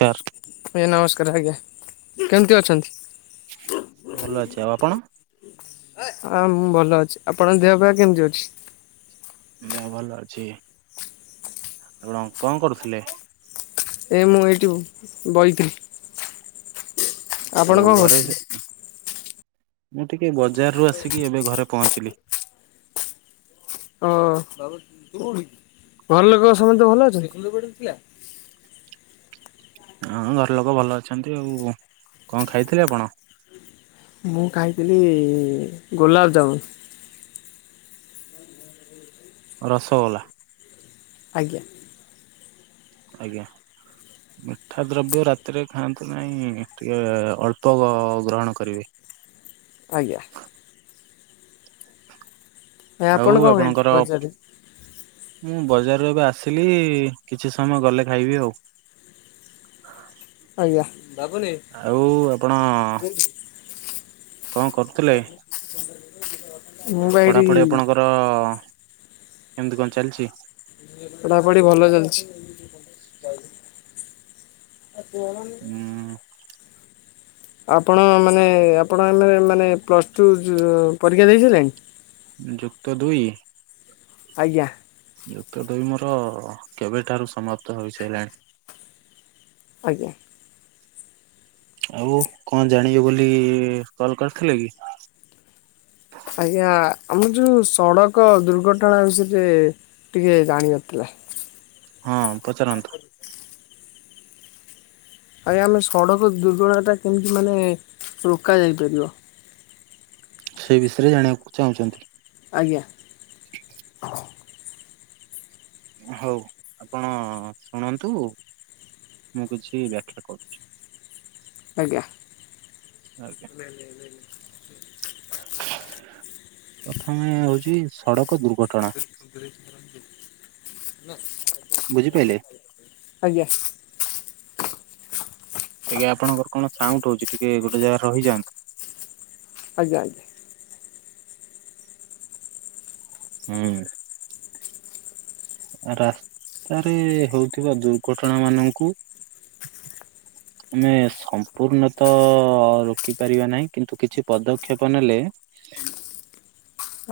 Sir ଆଜ୍ଞା ନମସ୍କାର ଆଜ୍ଞା କେମିତି ଅଛନ୍ତି? ଭଲ ଅଛି ଆଉ ଆପଣ? ହଁ ମୁଁ ଭଲ ଅଛି ଆପଣଙ୍କ ଦେ [unintelligible] ଭଲ ଅଛି ଆପଣ କଣ କରୁଥିଲେ? ଏ ମୁଁ ଏଇଠି ବଇଥିଲି। ଆପଣ ଆଉ କଣ ଘରେ? କରୁଥିଲେ? ମୁଁ ଟିକେ ବଜାରରୁ ଆସିକି ଏବେ ଘରେ ପହଞ୍ଚିଲି। ଓ ଘର ଲୋକ ସମସ୍ତେ ଭଲ ଅଛନ୍ତି। ହଁ ଘର ଲୋକ ଭଲ ଅଛନ୍ତି ଆଉ କଣ ଖାଇଥିଲେ ଆପଣ? ମୁଁ ଖାଇଥିଲି ଗୋଲାପଜାମୁନ୍। ରସଗୋଲା। ଆଜ୍ଞା। ଆଜ୍ଞା ମିଠା ଦ୍ରବ୍ୟ ରାତିରେ ଖାଆନ୍ତୁ ନାହିଁ ଟିକେ ଅଳ୍ପ ଗ୍ରହଣ କରିବେ। ଆଜ୍ଞା। ଭାଈ ଆଉ ଆପଣ କଣ ଖାଇଥିଲେ ଆପଣଙ୍କର ବଜାର ରେ? ମୁଁ ବଜାରରୁ ଏବେ ଆସିଲି କିଛି ସମୟ ଗଲେ ଖାଇବି ଆଉ। ଆଜ୍ଞା ଆଉ ଆପଣ କଣ କରୁ ଥିଲେ ମୁଁ ବା ଏଇଠି ପଢାପଢି ଆପଣଙ୍କର କେମିତି କଣ ଚାଲିଛି? ପଢାପଢି ଭଲ ଚାଲିଛି। ଉଁ [inaudible] ଆପଣ ମାନେ ଆପଣ ଆମ ମାନେ ପ୍ଲସ୍ ଟୁ ପରୀକ୍ଷା ଦେଇଣି! ଯୁକ୍ତ ଦୁଇ ଆଜ୍ଞା। ଯୁକ୍ତ ଦହି ମୋର କେବେଠାରୁ ସମାପ୍ତ ହେଇସାରିଲାଣି ଆଜ୍ଞା। ଆଉ କଣ ଜାଣିବୁ ବୋଲି କଲ କରିଥିଲେ କି ଆଜ୍ଞା ଆମର ଯେଉ ସଡ଼କ ଦୁର୍ଘଟଣା ବିଷୟରେ ଟିକେ ଜାଣିବାରଥିଲା! ହଁ ପଚାରନ୍ତୁ। ଆଜ୍ଞା ଆମେ ସଡ଼କ ଦୁର୍ଘଟଣା ଟା କେମିତି ମାନେ ରୋକ ଯାଇପାରିବ! ସେ ବିଷୟରେ ଜାଣିବାକୁ ଚାହୁଁଛନ୍ତି। ଆଜ୍ଞା। ହଉ ଆପଣ ଶୁଣନ୍ତୁ ମୁଁ କିଛି ବ୍ୟାଖ୍ୟା କରୁଛି। ଆଜ୍ଞା। ଆଜ୍ଞା। [unintelligible] ପ୍ରଥମେ ହଉଛି ସଡକ ଦୁର୍ଘଟଣା। ବୁଝି ପାଇଲେ? ଆଜ୍ଞା। ଟିକେ ଆପଣଙ୍କର କଣ ସାଉଣ୍ଡ ହଉଛି ଟିକେ ଗୋଟେ ଜାଗା ରହିଯାଆନ୍ତୁ। ଆଜ୍ଞା ଆଜ୍ଞା। ହୁଁ। ରାସ୍ତାରେ ହଉଥିବା ଦୁର୍ଘଟଣା ମାନଙ୍କୁ ଆମେ ସମ୍ପୂର୍ଣ୍ଣତ ରୋକି ପାରିବା ନାହିଁ କିନ୍ତୁ କିଛି ପଦକ୍ଷେପ ନେଲେ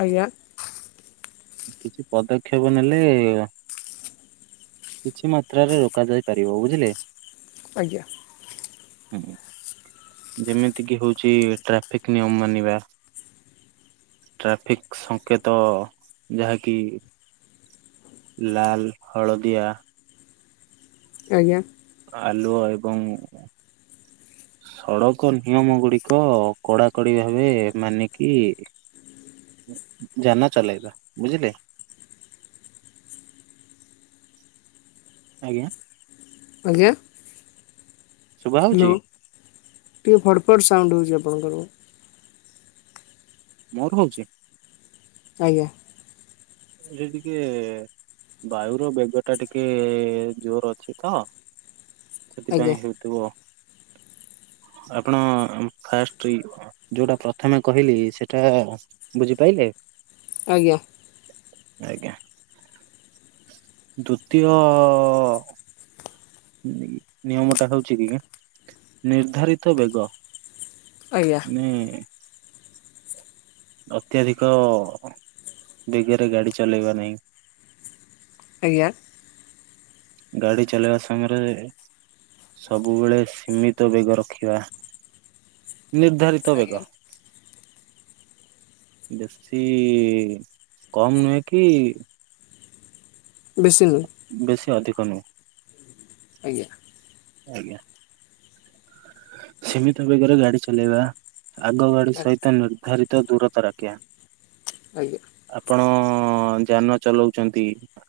ଆଜ୍ଞା। କିଛି ପଦକ୍ଷେପ ନେଲେ କିଛି ମାତ୍ରାରେ ରୋକାଯାଇପାରିବ। ବୁଝିଲେ। ଆଜ୍ଞା। [unintelligible] ଯେମିତିକି ହଉଛି ଟ୍ରାଫିକ ନିୟମ ମାନିବା ଟ୍ରାଫିକ ସଂଙ୍କେତ ଯାହାକି ଲାଲ ହଳଦିଆ ଆଜ୍ଞା। ଆଲୁଅ ଏବଂ ସଡକ ନିୟମ ଗୁଡିକ କଡାକଡି ଭାବେ ମାନିକି ଯାନ ଚଲାଇବା। ବୁଝିଲେ। ଆଜ୍ଞା। ଆଜ୍ଞା। ଶୁଭା ଯାଉଚି? ହ୍ୟାଲୋ ଟିକେ ଫଡ୍ ଫଡ୍ ସାଉଣ୍ଡ ହଉଛି ଆପଣଙ୍କର। ମୋର ହଉଚି। ଆଜ୍ଞା। ସେ ଟିକେ ବାୟୁର ବେଗ ଟା ଟିକେ ଜୋର ଅଛି ତ ଆଜ୍ଞା ସେଥିପାଇଁ ହଉଥିବ। ଆପଣ ଫାଷ୍ଟ ଯୋଉଟା ପ୍ରଥମେ କହିଲି ସେଟା ବୁଝିପାରଲେ? ଆଜ୍ଞା। ଆଜ୍ଞା ଦ୍ଵିତୀୟ ନିୟମ ଟା ହଉଛି କି ନିର୍ଦ୍ଧାରିତ ବେଗ। ଆଜ୍ଞା ନେ ଅତ୍ୟଧିକ ବେଗରେ ଗାଡି ଚଲେଇବା ନାହିଁ। ଆଜ୍ଞା। ଗାଡି ଚଲେଇବା ସମୟରେ ସବୁବେଳେ ସୀମିତ ବେଗ ରଖିବା, ନିର୍ଦ୍ଧାରିତ ବେଗ ଆଜ୍ଞା ବେଶୀ କମ ନୁହେଁ କି ବେଶୀ ନୁହେଁ ବେଶୀ ଅଧିକ ନୁହେଁ । ଆଜ୍ଞା ଆଜ୍ଞା। ସୀମିତ ବେଗରେ ଗାଡି ଚଲେଇବା। ଆଗ ଗାଡି ଆଜ୍ଞା ସହିତ ନିର୍ଦ୍ଧାରିତ ଦୂରତା ରଖିବା ଆଜ୍ଞା । ଆପଣ ଯାନ ଚଲଉଛନ୍ତି,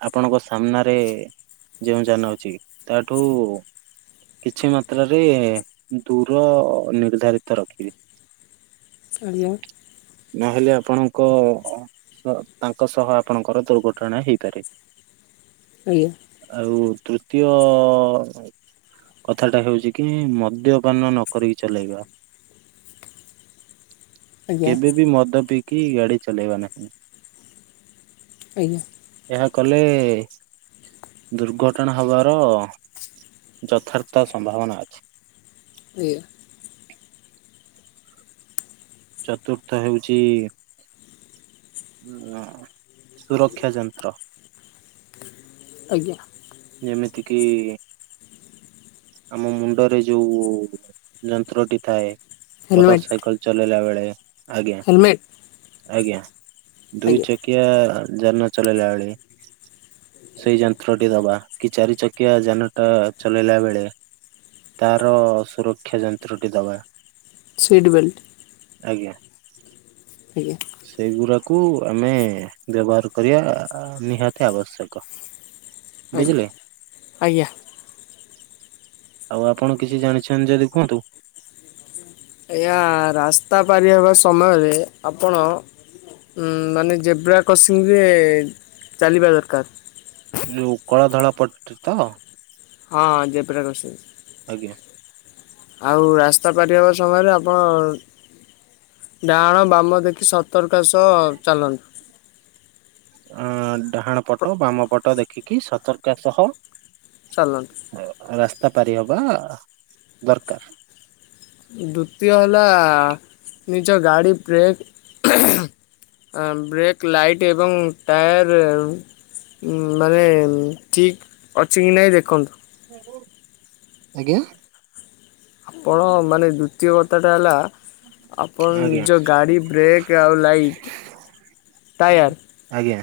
ଆପଣଙ୍କ ସାମ୍ନାରେ ଯେଉଁ ଯାନ ଅଛି, ତାଠୁ କିଛି ମାତ୍ରାରେ ଦୂର ନିର୍ଦ୍ଧାରିତ ରଖିବେ, ଆଜ୍ଞା ନହେଲେ ଆପଣଙ୍କ ତାଙ୍କ ସହ ଆପଣଙ୍କର ଦୁର୍ଘଟଣା ହେଇପାରେ। ଆଜ୍ଞା। ଆଉ ତୃତୀୟ କଥାଟା ହେଉଛି କି ମଦ୍ୟ ପାନ ନ କରିକି ଚଲେଇବା । ଆଜ୍ଞା କେବେ ବିି ମଦ ପିି କି ଗାଡି ଚଲେଇବା ନାହିଁ ଆଜ୍ଞା ଏହା କଲେ, ଦୁର୍ଘଟଣା ହେବାର ଯଥାର୍ଥ ସମ୍ଭାବନା ଅଛି। ଆା [inaudible] ଚତୁର୍ଥ ହେଉଛି ସୁରକ୍ଷା ଯନ୍ତ୍ର । ଆଜ୍ଞା ଯେମିତିକି, ଆମ ମୁଣ୍ଡରେ ଯୋଉ ଯନ୍ତ୍ରଟି ଥାଏ ମୋଟର ହେଲମେଟ୍ ସାାଇକଲ ଚଲେଇଲାବେଳେ। ହ ଆଜ୍ଞା ହେଲମେଟ୍ ଆଜ୍ଞା ଦୁଇ ଆଜ୍ଞା ଚକିଆ ଯାନ ଚଲେଇଲାବେଳେ ସେଇ ଯନ୍ତ୍ରଟି ଦବା । କି ଚାରି ଚକିଆ ଯାନଟା ଚଲେଇଲା ବେଳେ, ତାର ସୁରକ୍ଷା ଯନ୍ତ୍ରଟି ଦବା। ସିଟବେଲଟ। ଆଜ୍ଞା ସେଇଗୁଡା କୁ ଆମେ ବ୍ୟବହାର କରିବା ନିହାତି ଆବଶ୍ୟକ। ଆଜ୍ଞା ବୁଝିଲେ। ଆଜ୍ଞା ଆଉ ଆପଣ କିଛି ଜାଣିଛନ୍ତି ଯଦି କୁହନ୍ତୁ? ଆଜ୍ଞା ରାସ୍ତା ପାରି ହେବା ସମୟରେ ଆପଣ ମାନେ ଜେବ୍ରା କ୍ରସିଂରେ ଚାଲିବା ଦରକାର। ଯୋଉ କଳା ଧଳା ପଟ ତ? ହଁଁ ଯେବ୍ରା କ୍ରସିଙ୍ଗ। ଆଜ୍ଞା ଆଉ ରାସ୍ତା ପାରି ହେବା ସମୟରେ ଆପଣ ଡାହାଣ ବାମ ଦେଖି ସତ ତରକା ସହ ଚାଲନ୍ତୁ । ଅ ଡାହାଣ ପଟ ବାମ ପଟ ଦେଖିକି ସତର୍କ ସହ ଚାଲନ୍ତୁ ରା [inaudible] ତା ପାରି ହବା ଦରକାର । ଦୂତୀୟ ହେଲା ନିଜ ଗାଡ଼ି ବ୍ରେକ୍ ବ୍ରେକ୍ ଲାଇଟ୍ ଏବଂ ଟାୟାର ମାନେ। ଠିକ୍ ଅଛି କି ନାହିଁ ଦେଖନ୍ତୁ? ଆଜ୍ଞା। ଆପଣ ମାନେ ଦ୍ଵିତୀୟ କଥା ଟା ହେଲା। ଆପଣ ଆଜ୍ଞା ନିଜ ଗାଡ଼ି ବ୍ରେକ୍ ଆଉ ଲାଇଟ୍ ଟାୟାର। ଆଜ୍ଞା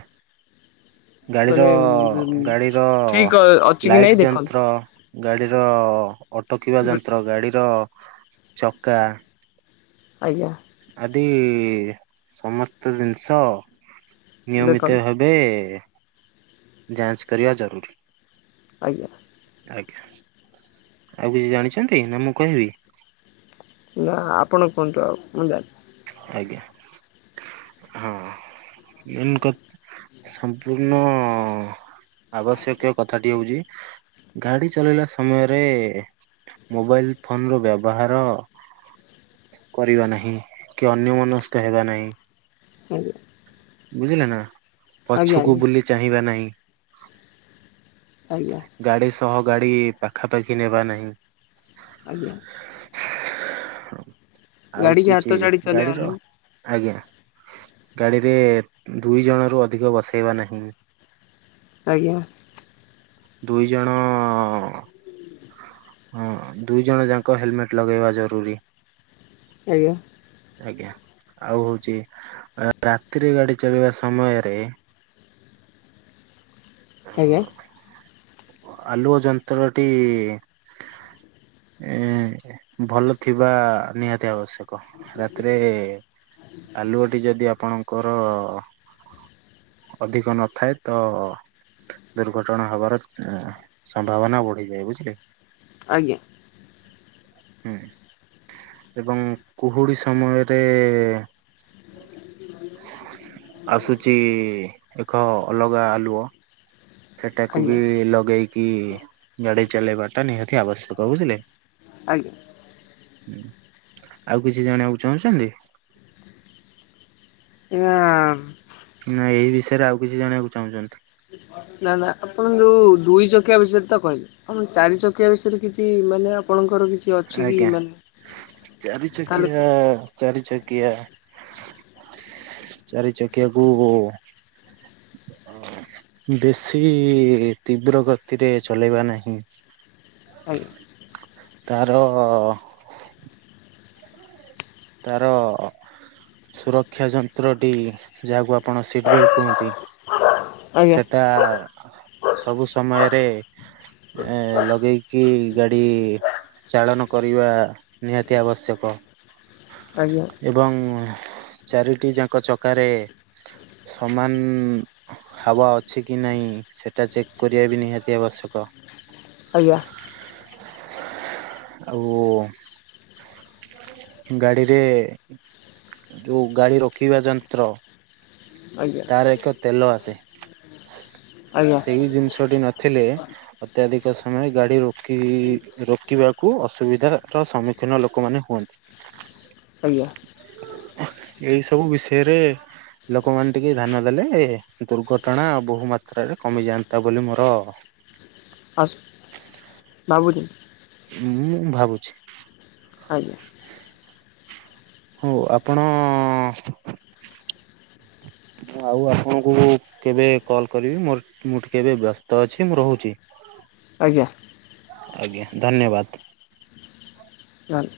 ଗାଡିର ଗାଡିର ଠିକ୍ ଅଛି କି ନାଇଁ ଲାଇଟ ଦେଖନ୍ତୁ। ଯନ୍ତ୍ର। ଗାଡିର। ଅଟକିବା ଯନ୍ତ୍ର ଗାଡ଼ିର। ଚକା। ଆଜ୍ଞା। ଆଜିି ସମସ୍ତ ଜିନିଷ। ନିୟମିତ ଦେଖନ୍ତୁ ହେବେ। ଯାଞ୍ଚ କରଆ ଜରୁର। ଆଜ୍ଞା। ଆଜ୍ଞା, ଆଉ କିଛି ଜାଣିଛନ୍ତି ନା? ମୁଁ କହିବି। ନା ଆପଣ କୁହନ୍ତୁ, ଆଉ ମୁଁ ଜାଣିଛି। ଆଜ୍ଞା। ହଁ, ମନ୍ ସମ୍ପୂର୍ଣ୍ଣ ଆବଶ୍ୟକୀୟ କଥାଟି ହେଉଛି। ଗାଡ଼ି ଚଲେଇଲା ସମୟରେ ମୋବାଇଲ ଫୋନ ର ବ୍ୟବହାର। କରିବା ନାହିଁ, କି ଅନ୍ୟ ମନସ୍କ ହେବା ନାହିଁ। ଆଜ୍ଞା ବୁଝିଲେ ନା। ପଛକୁ ଆଜ୍ଞା ଆଜ୍ଞା ବୁଲି ଚାହିଁବା ନାହିଁ। [unintelligible] ଆଜ୍ଞା ଗାଡି ସହ। ଗାଡି ପାଖାପାଖି ନେବା ନାହିଁ। ଆଜ୍ଞା। ଆଉ ଗାଡିକି ହାତ କିଛି ଛାଡି ଗାଡିର, ଚଲେଇବନି। ଆଜ୍ଞା। ଗାଡିରେ ଦୁଇ ଜଣ ରୁ ଅଧିକ ବସେଇବା ନାହିଁ। ଆଜ୍ଞା। ଦୁଇ ଜଣ। ହଁ, ଦୁଇ ଜଣ ଯାକ ହେଲମେଟ ଲଗେଇବା ଜରୁରୀ। ଆଜ୍ଞା। ଆଜ୍ଞା। ଆଉ ହଉଛି ରାତିରେ ଗାଡି ଚଲିବା ସମୟରେ ଆଜ୍ଞା। ଆଲୁଅ ଯନ୍ତ୍ରଟି ଉ ଭଲ ଥିବା ନିହାତି ଆବଶ୍ୟକ। ରାତିରେ ଆଲୁଅଟି ଯଦି ଆପଣଙ୍କର ଅଧିକ ନଥାଏ ତ ଦୁର୍ଘଟଣା ହବାର ସମ୍ଭାବନା ବଢିଯାଏ ବୁଝିଲେ। ଆଜ୍ଞା। ହୁଁ ଏବଂ କୁହୁଡ଼ି ସମୟରେ ଆସୁଛି ଏକ ଅଲଗା ଆଲୁଅ। ସେଟାକୁ ବି ଆଜ୍ଞା ଲଗେଇକି ଗାଡି ଚଲେଇବା ଟା ନିହାତି ଆବଶ୍ୟକ ବୁଝିଲେ। ଆଜ୍ଞା। ହୁଁ, ଆଉ କିଛି ଜଣିବାକୁ ଚାହୁଁଛନ୍ତି। ଆଜ୍ଞା। ନା ଏଇ ବିଷୟରେ ଆଉ କିଛି ଜାଣିବାକୁ ଚାହୁଁଛନ୍ତି। ନା ନା ଆପଣ ଯୋଉ ଦୁଇ ଚକିଆ ବିଷୟରେ ତ କହିଲେ ଆ ଚାରି ଚକିଆ ବିଷୟରେ କିଛି ମାନେ ଆପଣଙ୍କର କି କିଛି ଅଛି ଆଜ୍ଞା ମାନେ ତାହେଲେ ଚାରିଚକିଆ ଚାରି ଚକିଆ ଚାରି ଚକିଆକୁ ବେଶୀ ତୀବ୍ର ଗତିରେ ଚଲେଇବା ନାହିଁ। ଆଜ୍ଞା ତାର ଅ ତାର ସୁରକ୍ଷା ଯନ୍ତ୍ର ଟି ଯାହାକୁ ଆପଣ ସିଟ ବେଲଟ କୁହନ୍ତି। ଆଜ୍ଞା ସେଟା ସବୁ ସମୟରେ ଏ ଲଗେଇକି ଗାଡି ଚାଳନ କରିବା ନିହାତି ଆବଶ୍ୟକ। ଆଜ୍ଞା ଏବଂ ଚାରିଟି ଯାକ ଚକାରେ ସମାନ ହାୱଅଛି କି ନାହିଁ ସେଟା ଚେକ୍ କରିବା ବି ନିହାତି ଆବଶ୍ୟକ। ଆଜ୍ଞା। ଓ। ଗାଡିରେ ଯୋଉ ଗାଡି ରଖିବା ଯନ୍ତ୍ର ଆଜ୍ଞା ତାର ଏକ ତେଲ ଆସେ ଆଜ୍ଞା ସେଇ ଜିନିଷଟି ନ ଥିଲେ ଅତ୍ୟଧିକ ସମୟ ଗାଡି ରୋକି ରୋକିବାକୁ ଅସୁବିଧା ର ସମ୍ମୁଖୀନ ଲୋକମାନେ ହୁଅନ୍ତି। ଆଜ୍ଞା। ଏଇ ସବୁ ବିଷୟରେ ଲୋକମାନେ ଟିକେ ଧ୍ୟାନ ଦେଲେ ଦୁର୍ଘଟଣା ବହୁ ମାତ୍ରରେ କମିଯାଆନ୍ତା ବୋଲି ମୋର ଆସ ବା ବୁଝିନ। ହୁଁ ଭାବୁଛି। ଆଜ୍ଞା। ହଉ ଆପଣ ମୁଁ ଆଉ ଆପଣଙ୍କୁ କେବେ କଲ କରିବି ମୋ ମୁଁ ଟିକେ କେବେ ବ୍ୟସ୍ତ ଅଛି ମୁଁ ରହୁଛି। ଆଜ୍ଞା। ଆଜ୍ଞା ଧନ୍ୟବାଦ ନା ନା।